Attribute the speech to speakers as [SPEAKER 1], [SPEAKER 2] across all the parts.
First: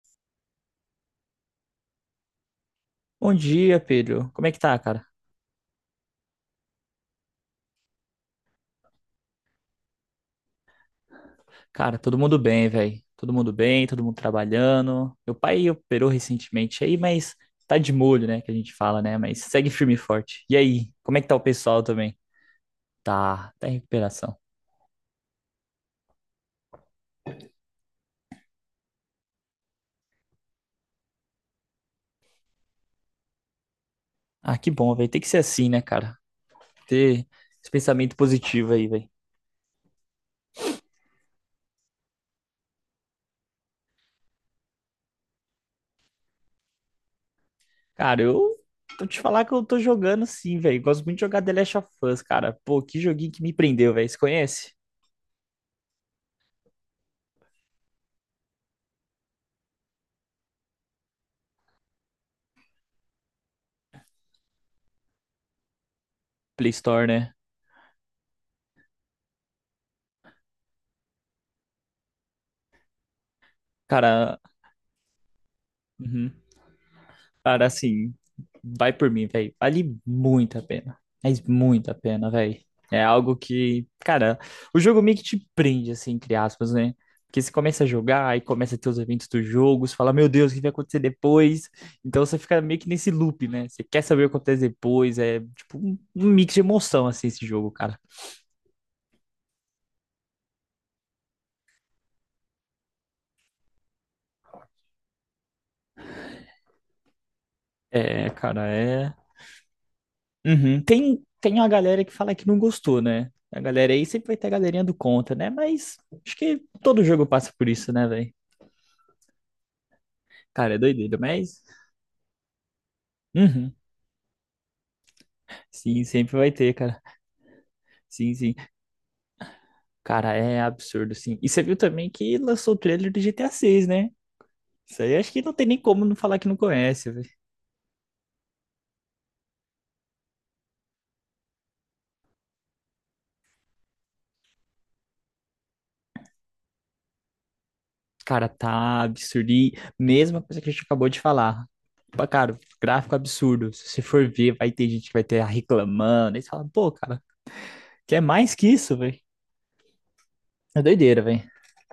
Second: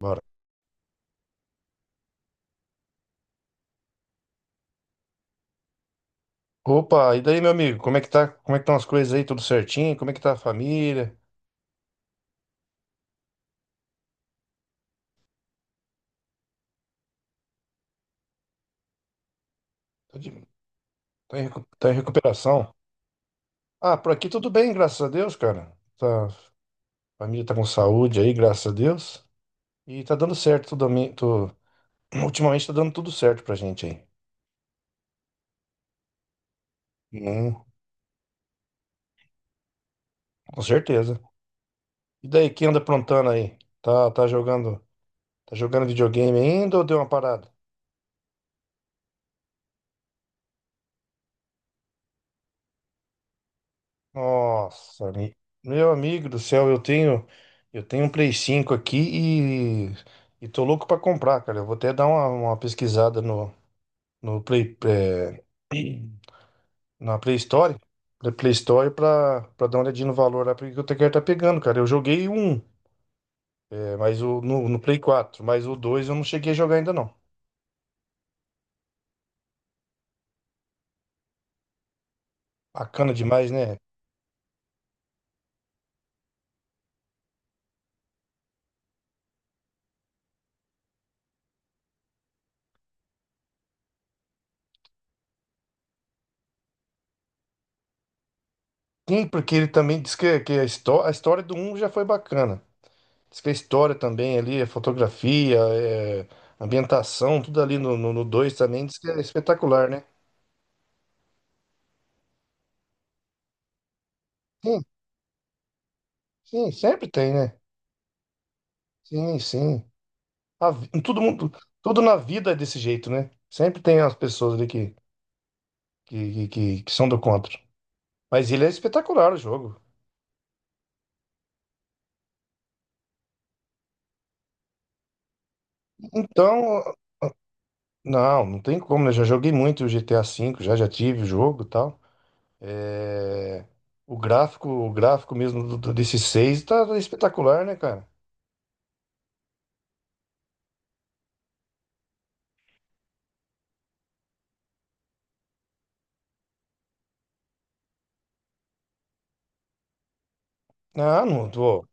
[SPEAKER 1] Bora.
[SPEAKER 2] Bom dia, Pedro. Como é que tá, cara?
[SPEAKER 1] Opa, e daí, meu amigo? Como é que tá? Como é que estão as coisas aí? Tudo certinho? Como é que tá a família?
[SPEAKER 2] Cara, todo mundo bem, velho. Todo mundo bem, todo mundo trabalhando. Meu pai operou recentemente aí, mas tá de molho, né? Que a gente fala, né? Mas segue firme e
[SPEAKER 1] Tá,
[SPEAKER 2] forte. E aí, como é que tá o pessoal
[SPEAKER 1] tá em
[SPEAKER 2] também?
[SPEAKER 1] recuperação?
[SPEAKER 2] Tá, tá em
[SPEAKER 1] Ah, por aqui
[SPEAKER 2] recuperação.
[SPEAKER 1] tudo bem, graças a Deus, cara. Tá, a família tá com saúde aí, graças a Deus. E tá dando certo tudo. Ultimamente tá dando tudo certo pra gente aí.
[SPEAKER 2] Ah, que bom, velho. Tem que ser assim, né, cara? Ter
[SPEAKER 1] Hum,
[SPEAKER 2] esse pensamento positivo aí, velho.
[SPEAKER 1] com certeza. E daí, quem anda aprontando aí? Tá, jogando videogame ainda ou deu uma parada?
[SPEAKER 2] Cara, eu tô te falar que eu tô jogando sim, velho. Gosto muito de jogar The Last of Us, cara. Pô, que joguinho que me prendeu, velho. Você conhece?
[SPEAKER 1] Nossa, meu amigo do céu, eu tenho um Play 5 aqui e tô louco pra comprar, cara. Eu vou até dar uma pesquisada no Play,
[SPEAKER 2] Play Store,
[SPEAKER 1] na
[SPEAKER 2] né?
[SPEAKER 1] Play Store, na Play Store pra dar uma olhadinha no valor lá, porque quero estar tá pegando, cara. Eu joguei
[SPEAKER 2] Cara,
[SPEAKER 1] no Play 4, mas o dois eu não
[SPEAKER 2] uhum.
[SPEAKER 1] cheguei a jogar ainda não.
[SPEAKER 2] Cara, assim, vai por mim, velho. Vale muito a pena. Mas muito a pena, velho. É
[SPEAKER 1] Bacana
[SPEAKER 2] algo
[SPEAKER 1] demais, né?
[SPEAKER 2] que, cara, o jogo meio que te prende, assim, entre aspas, né? Porque você começa a jogar e começa a ter os eventos do jogo, você fala, meu Deus, o que vai acontecer depois? Então você fica meio que nesse loop, né? Você quer saber o que acontece depois. É tipo um mix de emoção, assim, esse jogo, cara.
[SPEAKER 1] Sim, porque ele também diz que a história do um já foi bacana. Diz que a história também ali, a fotografia, ambientação, tudo ali no
[SPEAKER 2] É,
[SPEAKER 1] dois
[SPEAKER 2] cara,
[SPEAKER 1] também, diz que
[SPEAKER 2] é.
[SPEAKER 1] é espetacular, né?
[SPEAKER 2] Uhum. Tem uma galera que fala que não gostou, né? A galera aí sempre vai ter a
[SPEAKER 1] Sim,
[SPEAKER 2] galerinha do contra, né? Mas acho que
[SPEAKER 1] sim,
[SPEAKER 2] todo
[SPEAKER 1] sempre
[SPEAKER 2] jogo
[SPEAKER 1] tem,
[SPEAKER 2] passa
[SPEAKER 1] né?
[SPEAKER 2] por isso, né, velho?
[SPEAKER 1] Sim, sim.
[SPEAKER 2] Cara, é doideira,
[SPEAKER 1] Todo mundo,
[SPEAKER 2] mas.
[SPEAKER 1] tudo na vida é desse jeito, né?
[SPEAKER 2] Uhum.
[SPEAKER 1] Sempre tem as pessoas ali que,
[SPEAKER 2] Sim, sempre
[SPEAKER 1] que,
[SPEAKER 2] vai ter,
[SPEAKER 1] que, que-
[SPEAKER 2] cara.
[SPEAKER 1] são do contra.
[SPEAKER 2] Sim,
[SPEAKER 1] Mas
[SPEAKER 2] sim.
[SPEAKER 1] ele é espetacular o jogo.
[SPEAKER 2] Cara, é absurdo, sim. E você viu também que lançou o trailer do GTA VI, né? Isso aí acho que não tem nem como não falar que não
[SPEAKER 1] Então,
[SPEAKER 2] conhece, velho.
[SPEAKER 1] não, não tem como, né? Já joguei muito o GTA V, já tive o jogo e tal. É, o gráfico, mesmo desse 6 tá espetacular, né, cara?
[SPEAKER 2] Cara, tá absurdo. E mesma coisa que a gente acabou de falar. Pá, cara, gráfico é absurdo. Se você for ver, vai ter gente que vai ter reclamando. Aí você fala, pô, cara, quer mais que isso, velho? É doideira,
[SPEAKER 1] Ah,
[SPEAKER 2] velho.
[SPEAKER 1] não, tô.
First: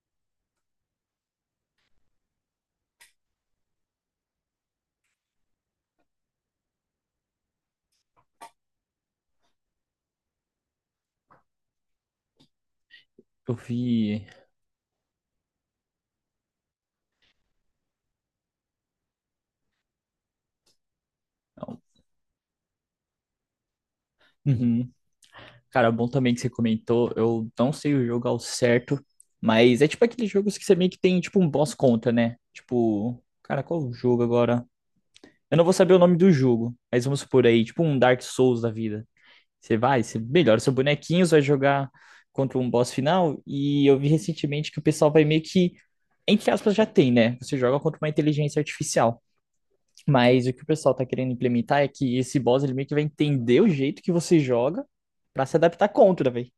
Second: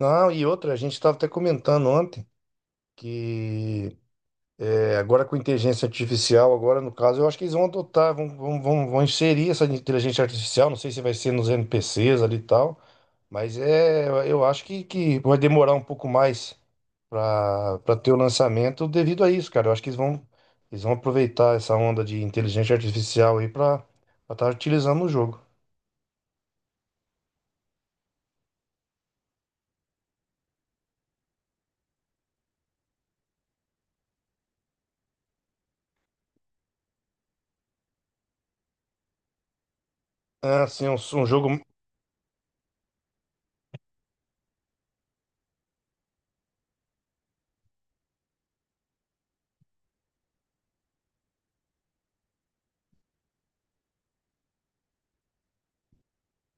[SPEAKER 1] Não, e outra, a gente estava até comentando ontem que agora com inteligência artificial, agora no caso, eu acho que eles vão adotar, vão, vão, vão, vão inserir essa inteligência artificial, não sei se vai ser nos NPCs ali e tal,
[SPEAKER 2] Eu
[SPEAKER 1] mas
[SPEAKER 2] vi.
[SPEAKER 1] eu acho que vai demorar um pouco mais para ter o lançamento devido a isso, cara. Eu acho que eles vão aproveitar essa
[SPEAKER 2] Não.
[SPEAKER 1] onda de inteligência artificial aí para estar
[SPEAKER 2] Uhum.
[SPEAKER 1] utilizando no jogo.
[SPEAKER 2] Cara, bom também que você comentou. Eu não sei o jogo ao certo, mas é tipo aqueles jogos que você meio que tem tipo um boss contra, né? Tipo, cara, qual o jogo agora? Eu não vou saber o nome do jogo, mas vamos supor aí, tipo um Dark Souls da vida. Você vai, você melhora
[SPEAKER 1] É,
[SPEAKER 2] seu
[SPEAKER 1] assim, um,
[SPEAKER 2] bonequinho,
[SPEAKER 1] um
[SPEAKER 2] você vai
[SPEAKER 1] jogo
[SPEAKER 2] jogar contra um boss final. E eu vi recentemente que o pessoal vai meio que, entre aspas, já tem, né? Você joga contra uma inteligência artificial. Mas o que o pessoal tá querendo implementar é que esse boss ele meio que vai entender o jeito que você joga pra se adaptar contra, velho.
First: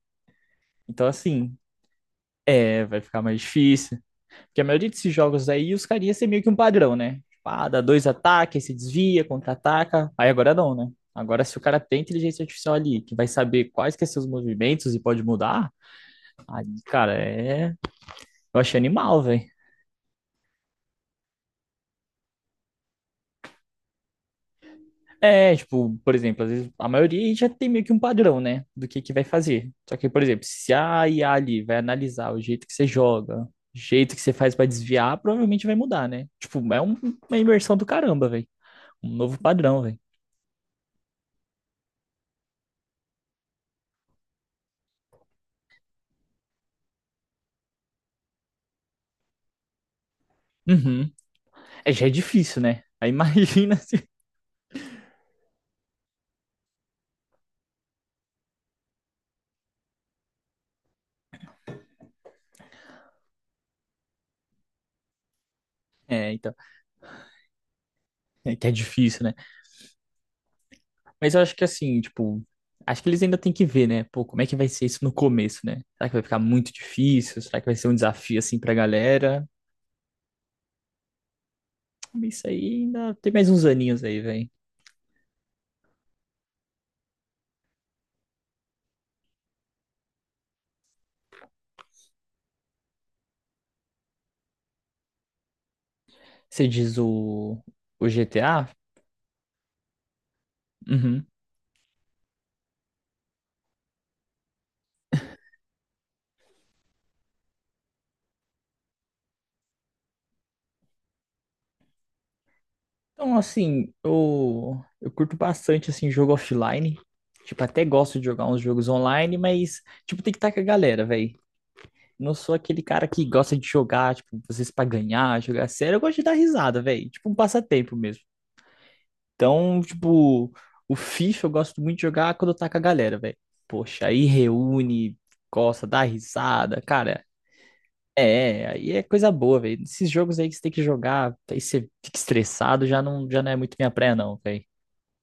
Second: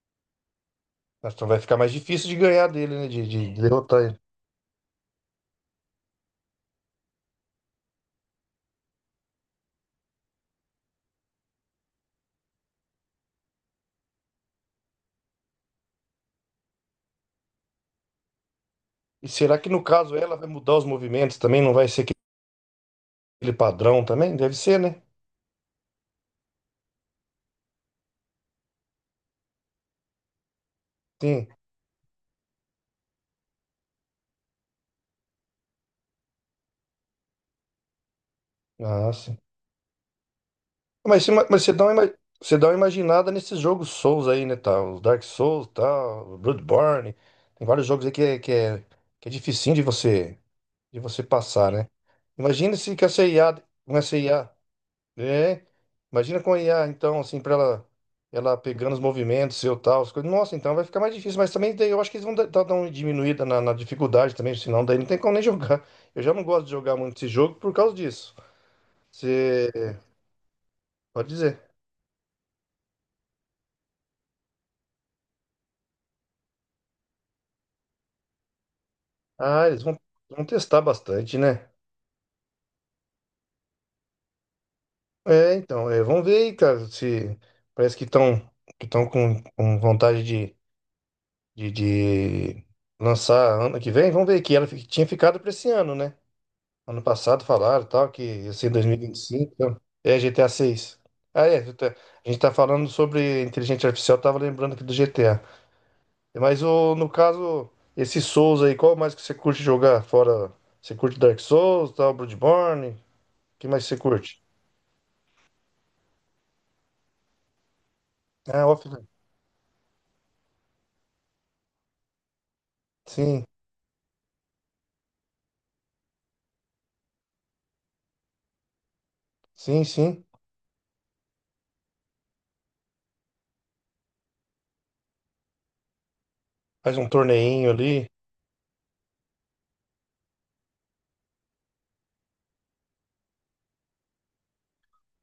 [SPEAKER 2] Então,
[SPEAKER 1] então
[SPEAKER 2] assim,
[SPEAKER 1] vai ficar mais difícil de ganhar
[SPEAKER 2] é,
[SPEAKER 1] dele,
[SPEAKER 2] vai
[SPEAKER 1] né?
[SPEAKER 2] ficar
[SPEAKER 1] De,
[SPEAKER 2] mais
[SPEAKER 1] de
[SPEAKER 2] difícil.
[SPEAKER 1] derrotar.
[SPEAKER 2] Porque a maioria desses jogos aí, os carinhas têm meio que um padrão, né? Tipo, ah, dá dois ataques, se desvia, contra-ataca. Aí agora não, né? Agora, se o cara tem inteligência artificial ali, que vai saber quais que são seus movimentos e pode mudar, aí, cara, é. Eu achei animal,
[SPEAKER 1] E
[SPEAKER 2] velho.
[SPEAKER 1] será que no caso ela vai mudar os movimentos também? Não vai ser aquele padrão também? Deve ser, né?
[SPEAKER 2] É, tipo, por exemplo, às vezes a maioria já tem meio que um padrão, né, do que vai fazer. Só que, por exemplo, se a IA
[SPEAKER 1] Sim.
[SPEAKER 2] ali vai analisar o jeito que você joga, o jeito que você faz pra desviar, provavelmente vai mudar, né? Tipo, é uma imersão do caramba, velho. Um
[SPEAKER 1] Ah, sim.
[SPEAKER 2] novo padrão, velho.
[SPEAKER 1] Mas, se- mas você você dá uma imaginada nesses jogos Souls aí, né? Tá? Os Dark Souls, tal, Bloodborne. Tem vários jogos aí que é dificinho de você, de
[SPEAKER 2] Uhum.
[SPEAKER 1] você passar, né?
[SPEAKER 2] É, já é difícil,
[SPEAKER 1] Imagina
[SPEAKER 2] né?
[SPEAKER 1] se com
[SPEAKER 2] Aí
[SPEAKER 1] essa IA,
[SPEAKER 2] imagina
[SPEAKER 1] com
[SPEAKER 2] se.
[SPEAKER 1] essa I A É, imagina com a IA, então, assim, pra ela pegando os movimentos, seu tal, as coisas. Nossa, então vai ficar mais difícil, mas também daí eu acho que eles vão dar uma diminuída na dificuldade também, senão daí não tem como nem jogar. Eu
[SPEAKER 2] É,
[SPEAKER 1] já não
[SPEAKER 2] então,
[SPEAKER 1] gosto de jogar muito esse jogo por causa disso.
[SPEAKER 2] é que é difícil, né?
[SPEAKER 1] Você pode
[SPEAKER 2] Mas eu acho
[SPEAKER 1] dizer.
[SPEAKER 2] que assim, tipo, acho que eles ainda têm que ver, né? Pô, como é que vai ser isso no começo, né? Será que vai ficar muito difícil? Será que vai ser um desafio assim pra galera?
[SPEAKER 1] Ah, eles vão testar bastante, né?
[SPEAKER 2] Isso aí ainda tem mais uns aninhos aí, velho.
[SPEAKER 1] É, então, vamos ver aí, cara, se parece que estão com vontade de, de lançar ano que vem. Vamos ver que tinha ficado para esse ano, né?
[SPEAKER 2] Você diz
[SPEAKER 1] Ano passado
[SPEAKER 2] o,
[SPEAKER 1] falaram tal, que ia ser
[SPEAKER 2] GTA?
[SPEAKER 1] em 2025. Então. É GTA 6.
[SPEAKER 2] Uhum.
[SPEAKER 1] Ah, é. GTA. A gente tá falando sobre inteligência artificial, tava lembrando aqui do GTA. No caso, esse Souls aí, qual mais que você curte jogar? Fora. Você curte Dark Souls, tal, Bloodborne? O
[SPEAKER 2] Então,
[SPEAKER 1] que mais
[SPEAKER 2] assim,
[SPEAKER 1] você curte?
[SPEAKER 2] eu curto bastante, assim, jogo offline. Tipo, até gosto de jogar uns
[SPEAKER 1] Ah,
[SPEAKER 2] jogos
[SPEAKER 1] offline.
[SPEAKER 2] online, mas, tipo, tem que estar com a galera, velho. Não sou aquele cara que
[SPEAKER 1] Sim,
[SPEAKER 2] gosta de jogar, tipo, às vezes pra ganhar, jogar sério. Eu gosto de dar risada, velho. Tipo, um passatempo mesmo. Então,
[SPEAKER 1] sim, sim.
[SPEAKER 2] tipo, o FIFA eu gosto muito de jogar quando eu tá com a galera, velho. Poxa, aí reúne, gosta, dá risada.
[SPEAKER 1] Faz um
[SPEAKER 2] Cara,
[SPEAKER 1] torneinho ali.
[SPEAKER 2] Aí é coisa boa, velho. Esses jogos aí que você tem que jogar, aí você fica estressado, já não é muito minha praia, não, velho.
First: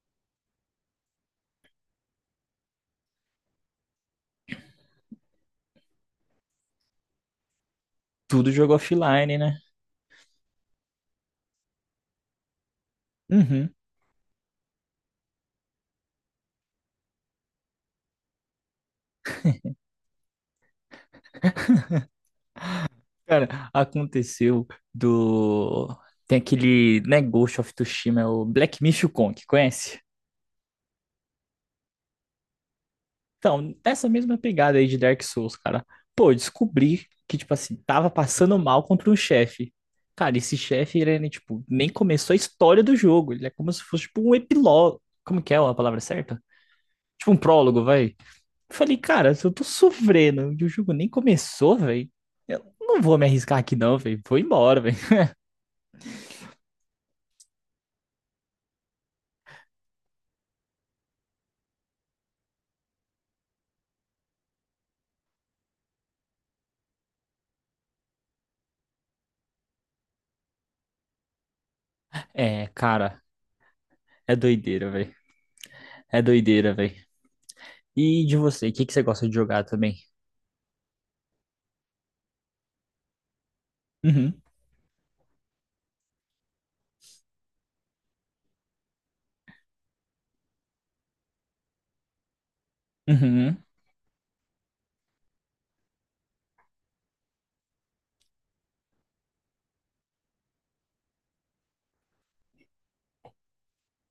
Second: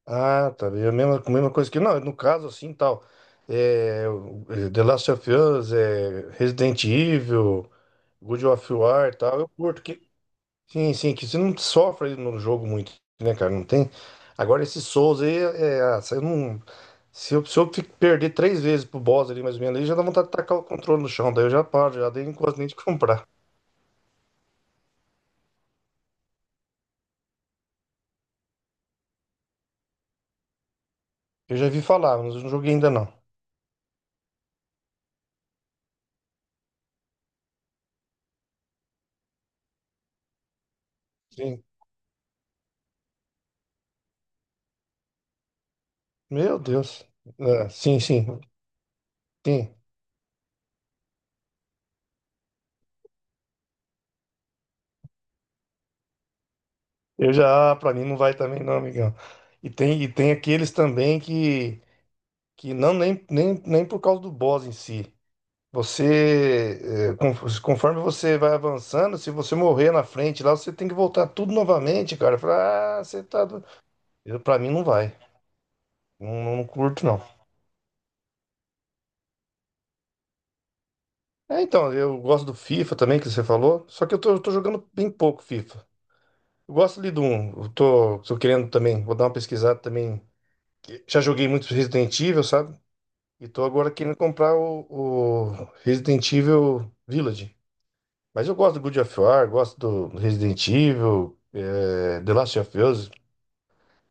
[SPEAKER 1] Ah, tá. É a mesma coisa que. Não, no caso, assim, tal. É, The Last of Us, Resident Evil. God
[SPEAKER 2] Tudo
[SPEAKER 1] of
[SPEAKER 2] jogo
[SPEAKER 1] War e
[SPEAKER 2] offline,
[SPEAKER 1] tal, eu
[SPEAKER 2] né?
[SPEAKER 1] curto. Sim, sim, que você não sofre no jogo muito, né, cara? Não
[SPEAKER 2] Uhum.
[SPEAKER 1] tem. Agora, esse Souls aí, se eu não. Se eu perder três vezes pro boss ali, mais ou menos, aí já dá vontade de tacar o controle no chão. Daí eu já paro, já dei quase nem de comprar.
[SPEAKER 2] Cara, aconteceu do. Tem aquele, né, Ghost of Tsushima, é o Black Myth Kong, conhece?
[SPEAKER 1] Eu já vi falar, mas eu não joguei ainda não.
[SPEAKER 2] Então, nessa mesma pegada aí de Dark Souls, cara. Pô, eu descobri que, tipo assim, tava passando mal contra um chefe. Cara, esse chefe, ele, né, tipo,
[SPEAKER 1] Sim.
[SPEAKER 2] nem começou a história do jogo. Ele é como se fosse, tipo, um epílogo. Como que é a palavra certa?
[SPEAKER 1] Meu Deus.
[SPEAKER 2] Tipo um
[SPEAKER 1] Ah,
[SPEAKER 2] prólogo,
[SPEAKER 1] sim,
[SPEAKER 2] vai.
[SPEAKER 1] sim,
[SPEAKER 2] Falei, cara, se eu tô
[SPEAKER 1] sim.
[SPEAKER 2] sofrendo e o jogo nem começou, velho, eu não vou me arriscar aqui não, velho. Vou embora, velho.
[SPEAKER 1] Eu já, pra mim não vai também não, amigão. E tem aqueles também que não, nem por causa do boss em si. Você, conforme você vai avançando, se você morrer na frente lá, você tem que voltar tudo novamente, cara.
[SPEAKER 2] É,
[SPEAKER 1] Fala,
[SPEAKER 2] cara,
[SPEAKER 1] você tá.
[SPEAKER 2] é
[SPEAKER 1] Eu, pra mim não
[SPEAKER 2] doideira, velho.
[SPEAKER 1] vai.
[SPEAKER 2] É
[SPEAKER 1] Não, não
[SPEAKER 2] doideira, velho.
[SPEAKER 1] curto, não.
[SPEAKER 2] E de você, o que que você gosta de jogar também?
[SPEAKER 1] É, então, eu gosto do FIFA também, que você falou. Só que eu tô,
[SPEAKER 2] Uhum,
[SPEAKER 1] eu tô jogando bem pouco FIFA. Eu gosto ali do 1. Eu tô querendo também, vou dar uma pesquisada também. Já joguei muito Resident Evil, sabe? E
[SPEAKER 2] uhum,
[SPEAKER 1] tô agora querendo comprar o Resident Evil Village. Mas eu gosto do God of War, gosto do Resident Evil, The Last of Us.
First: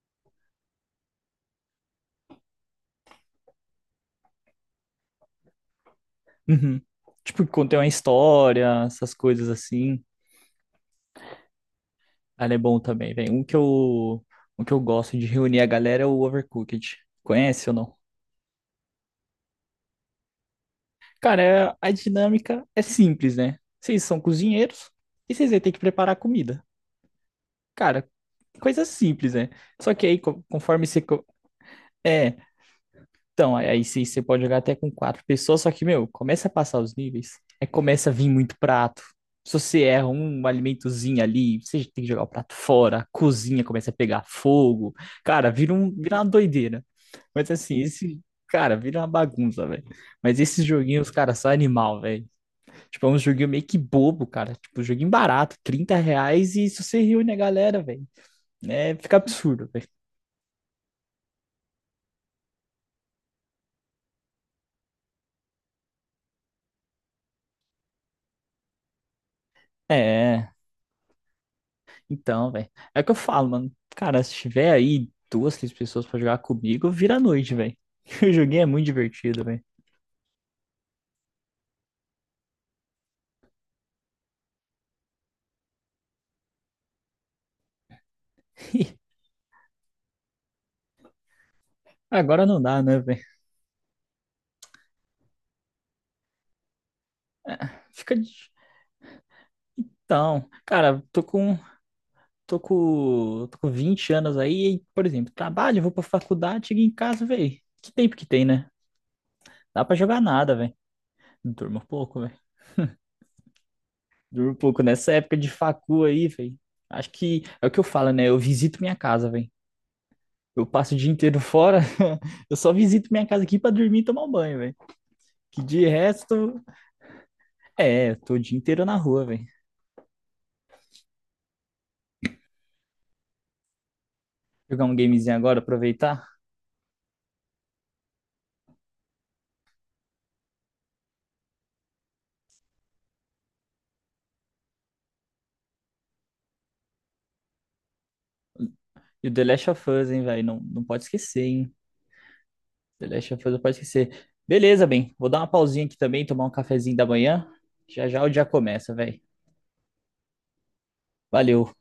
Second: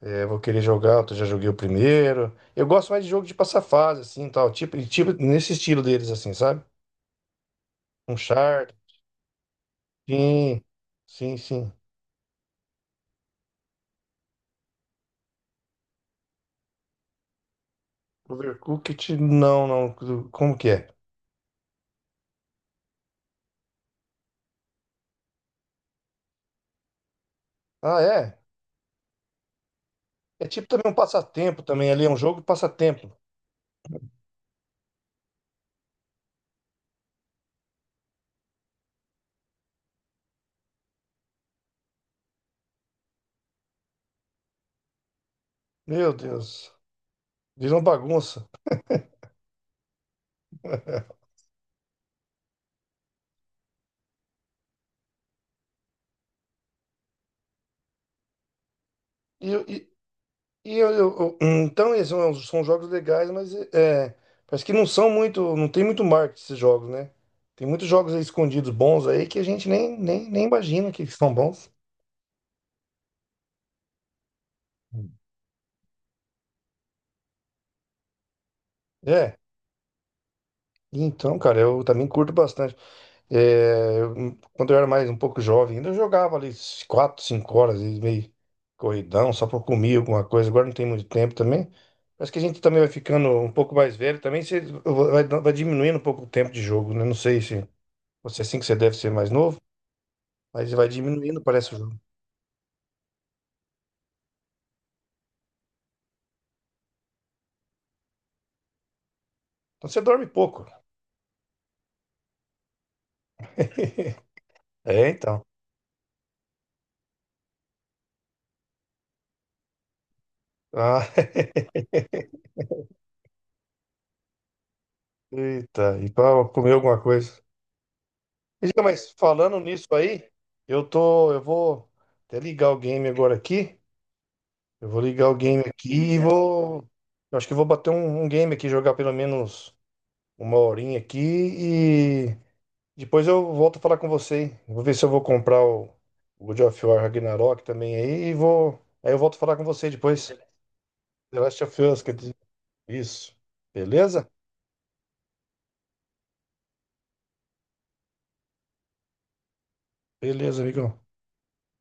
[SPEAKER 1] Vou querer jogar, eu já joguei o primeiro. Eu gosto mais de jogo de passar fase, assim, tal. Tipo, nesse estilo deles, assim, sabe?
[SPEAKER 2] uhum. Tipo, quando tem uma
[SPEAKER 1] Uncharted.
[SPEAKER 2] história, essas coisas assim,
[SPEAKER 1] Sim, sim, sim.
[SPEAKER 2] ela é bom também, velho. Um que eu gosto de reunir a galera é o Overcooked. Conhece ou não?
[SPEAKER 1] Overcooked, não, não. Como que é?
[SPEAKER 2] Cara, a dinâmica é simples, né? Vocês são cozinheiros e vocês vão ter que preparar comida.
[SPEAKER 1] Ah,
[SPEAKER 2] Cara,
[SPEAKER 1] é?
[SPEAKER 2] coisa simples, né? Só que aí,
[SPEAKER 1] É tipo
[SPEAKER 2] conforme
[SPEAKER 1] também um
[SPEAKER 2] você.
[SPEAKER 1] passatempo também ali, é um
[SPEAKER 2] É,
[SPEAKER 1] jogo de passatempo.
[SPEAKER 2] então, aí sim você pode jogar até com quatro pessoas, só que, meu, começa a passar os níveis, aí começa a vir muito prato. Se você erra um alimentozinho ali, você tem que jogar o prato fora, a cozinha começa a pegar fogo. Cara,
[SPEAKER 1] Meu
[SPEAKER 2] vira uma
[SPEAKER 1] Deus,
[SPEAKER 2] doideira. Mas
[SPEAKER 1] virou
[SPEAKER 2] assim,
[SPEAKER 1] uma
[SPEAKER 2] esse.
[SPEAKER 1] bagunça.
[SPEAKER 2] Cara, vira uma bagunça, velho. Mas esses joguinhos, cara, são animal, velho. Tipo, é um joguinho meio que bobo, cara. Tipo, joguinho barato, 30 reais e se você reúne a galera, velho. Né, fica
[SPEAKER 1] E,
[SPEAKER 2] absurdo, velho.
[SPEAKER 1] e- então, eles são jogos legais, mas parece que não são muito, não tem muito marketing esses jogos, né? Tem muitos jogos aí escondidos bons aí que a gente nem
[SPEAKER 2] É,
[SPEAKER 1] imagina que são bons.
[SPEAKER 2] então, velho. É o que eu falo, mano. Cara, se tiver aí duas, três pessoas pra jogar comigo, vira a noite, velho. O joguinho é muito
[SPEAKER 1] É,
[SPEAKER 2] divertido, velho.
[SPEAKER 1] então, cara, eu também curto bastante. É, quando eu era mais um pouco jovem, ainda eu jogava ali 4 5 horas, e meio corridão, só pra comer alguma coisa. Agora não tem muito tempo também. Parece que a
[SPEAKER 2] Agora
[SPEAKER 1] gente
[SPEAKER 2] não
[SPEAKER 1] também
[SPEAKER 2] dá,
[SPEAKER 1] vai
[SPEAKER 2] né, velho?
[SPEAKER 1] ficando um pouco mais velho, também você vai diminuindo um pouco o tempo de jogo, né? Não sei se.
[SPEAKER 2] Fica.
[SPEAKER 1] Você assim que você deve ser mais novo,
[SPEAKER 2] Então,
[SPEAKER 1] mas vai
[SPEAKER 2] cara,
[SPEAKER 1] diminuindo, parece o jogo.
[SPEAKER 2] Tô com 20 anos aí, e, por exemplo, trabalho, vou pra faculdade, chego em casa, velho. Que tempo que tem, né? Dá
[SPEAKER 1] Então
[SPEAKER 2] pra
[SPEAKER 1] você
[SPEAKER 2] jogar
[SPEAKER 1] dorme
[SPEAKER 2] nada,
[SPEAKER 1] pouco.
[SPEAKER 2] velho. Durmo pouco, velho. Durmo pouco
[SPEAKER 1] É,
[SPEAKER 2] nessa época
[SPEAKER 1] então.
[SPEAKER 2] de facu aí, velho. Acho que é o que eu falo, né? Eu visito minha casa, velho. Eu passo o
[SPEAKER 1] Ah,
[SPEAKER 2] dia inteiro fora, eu só visito minha casa aqui pra dormir e tomar um banho, velho. Que de
[SPEAKER 1] eita, e para
[SPEAKER 2] resto,
[SPEAKER 1] comer alguma coisa.
[SPEAKER 2] é, tô o dia
[SPEAKER 1] E diga,
[SPEAKER 2] inteiro na
[SPEAKER 1] mas
[SPEAKER 2] rua, velho.
[SPEAKER 1] falando nisso aí, eu vou até ligar o game agora aqui.
[SPEAKER 2] Jogar
[SPEAKER 1] Eu
[SPEAKER 2] um
[SPEAKER 1] vou ligar
[SPEAKER 2] gamezinho
[SPEAKER 1] o
[SPEAKER 2] agora,
[SPEAKER 1] game aqui e
[SPEAKER 2] aproveitar.
[SPEAKER 1] vou. Eu acho que eu vou bater um game aqui, jogar pelo menos uma horinha aqui e depois eu volto a falar com você, hein? Vou ver se eu vou comprar o God of War Ragnarok também aí e vou. Aí eu
[SPEAKER 2] E o
[SPEAKER 1] volto a
[SPEAKER 2] The
[SPEAKER 1] falar com
[SPEAKER 2] Last of
[SPEAKER 1] você
[SPEAKER 2] Us, hein,
[SPEAKER 1] depois.
[SPEAKER 2] velho. Não, não pode
[SPEAKER 1] The
[SPEAKER 2] esquecer,
[SPEAKER 1] Last
[SPEAKER 2] hein.
[SPEAKER 1] of Us, quer dizer,
[SPEAKER 2] The Last
[SPEAKER 1] isso.
[SPEAKER 2] of Us não pode esquecer.
[SPEAKER 1] Beleza?
[SPEAKER 2] Beleza, bem. Vou dar uma pausinha aqui também, tomar um cafezinho da manhã. Já já o dia começa, velho.
[SPEAKER 1] Beleza, amigão.
[SPEAKER 2] Valeu.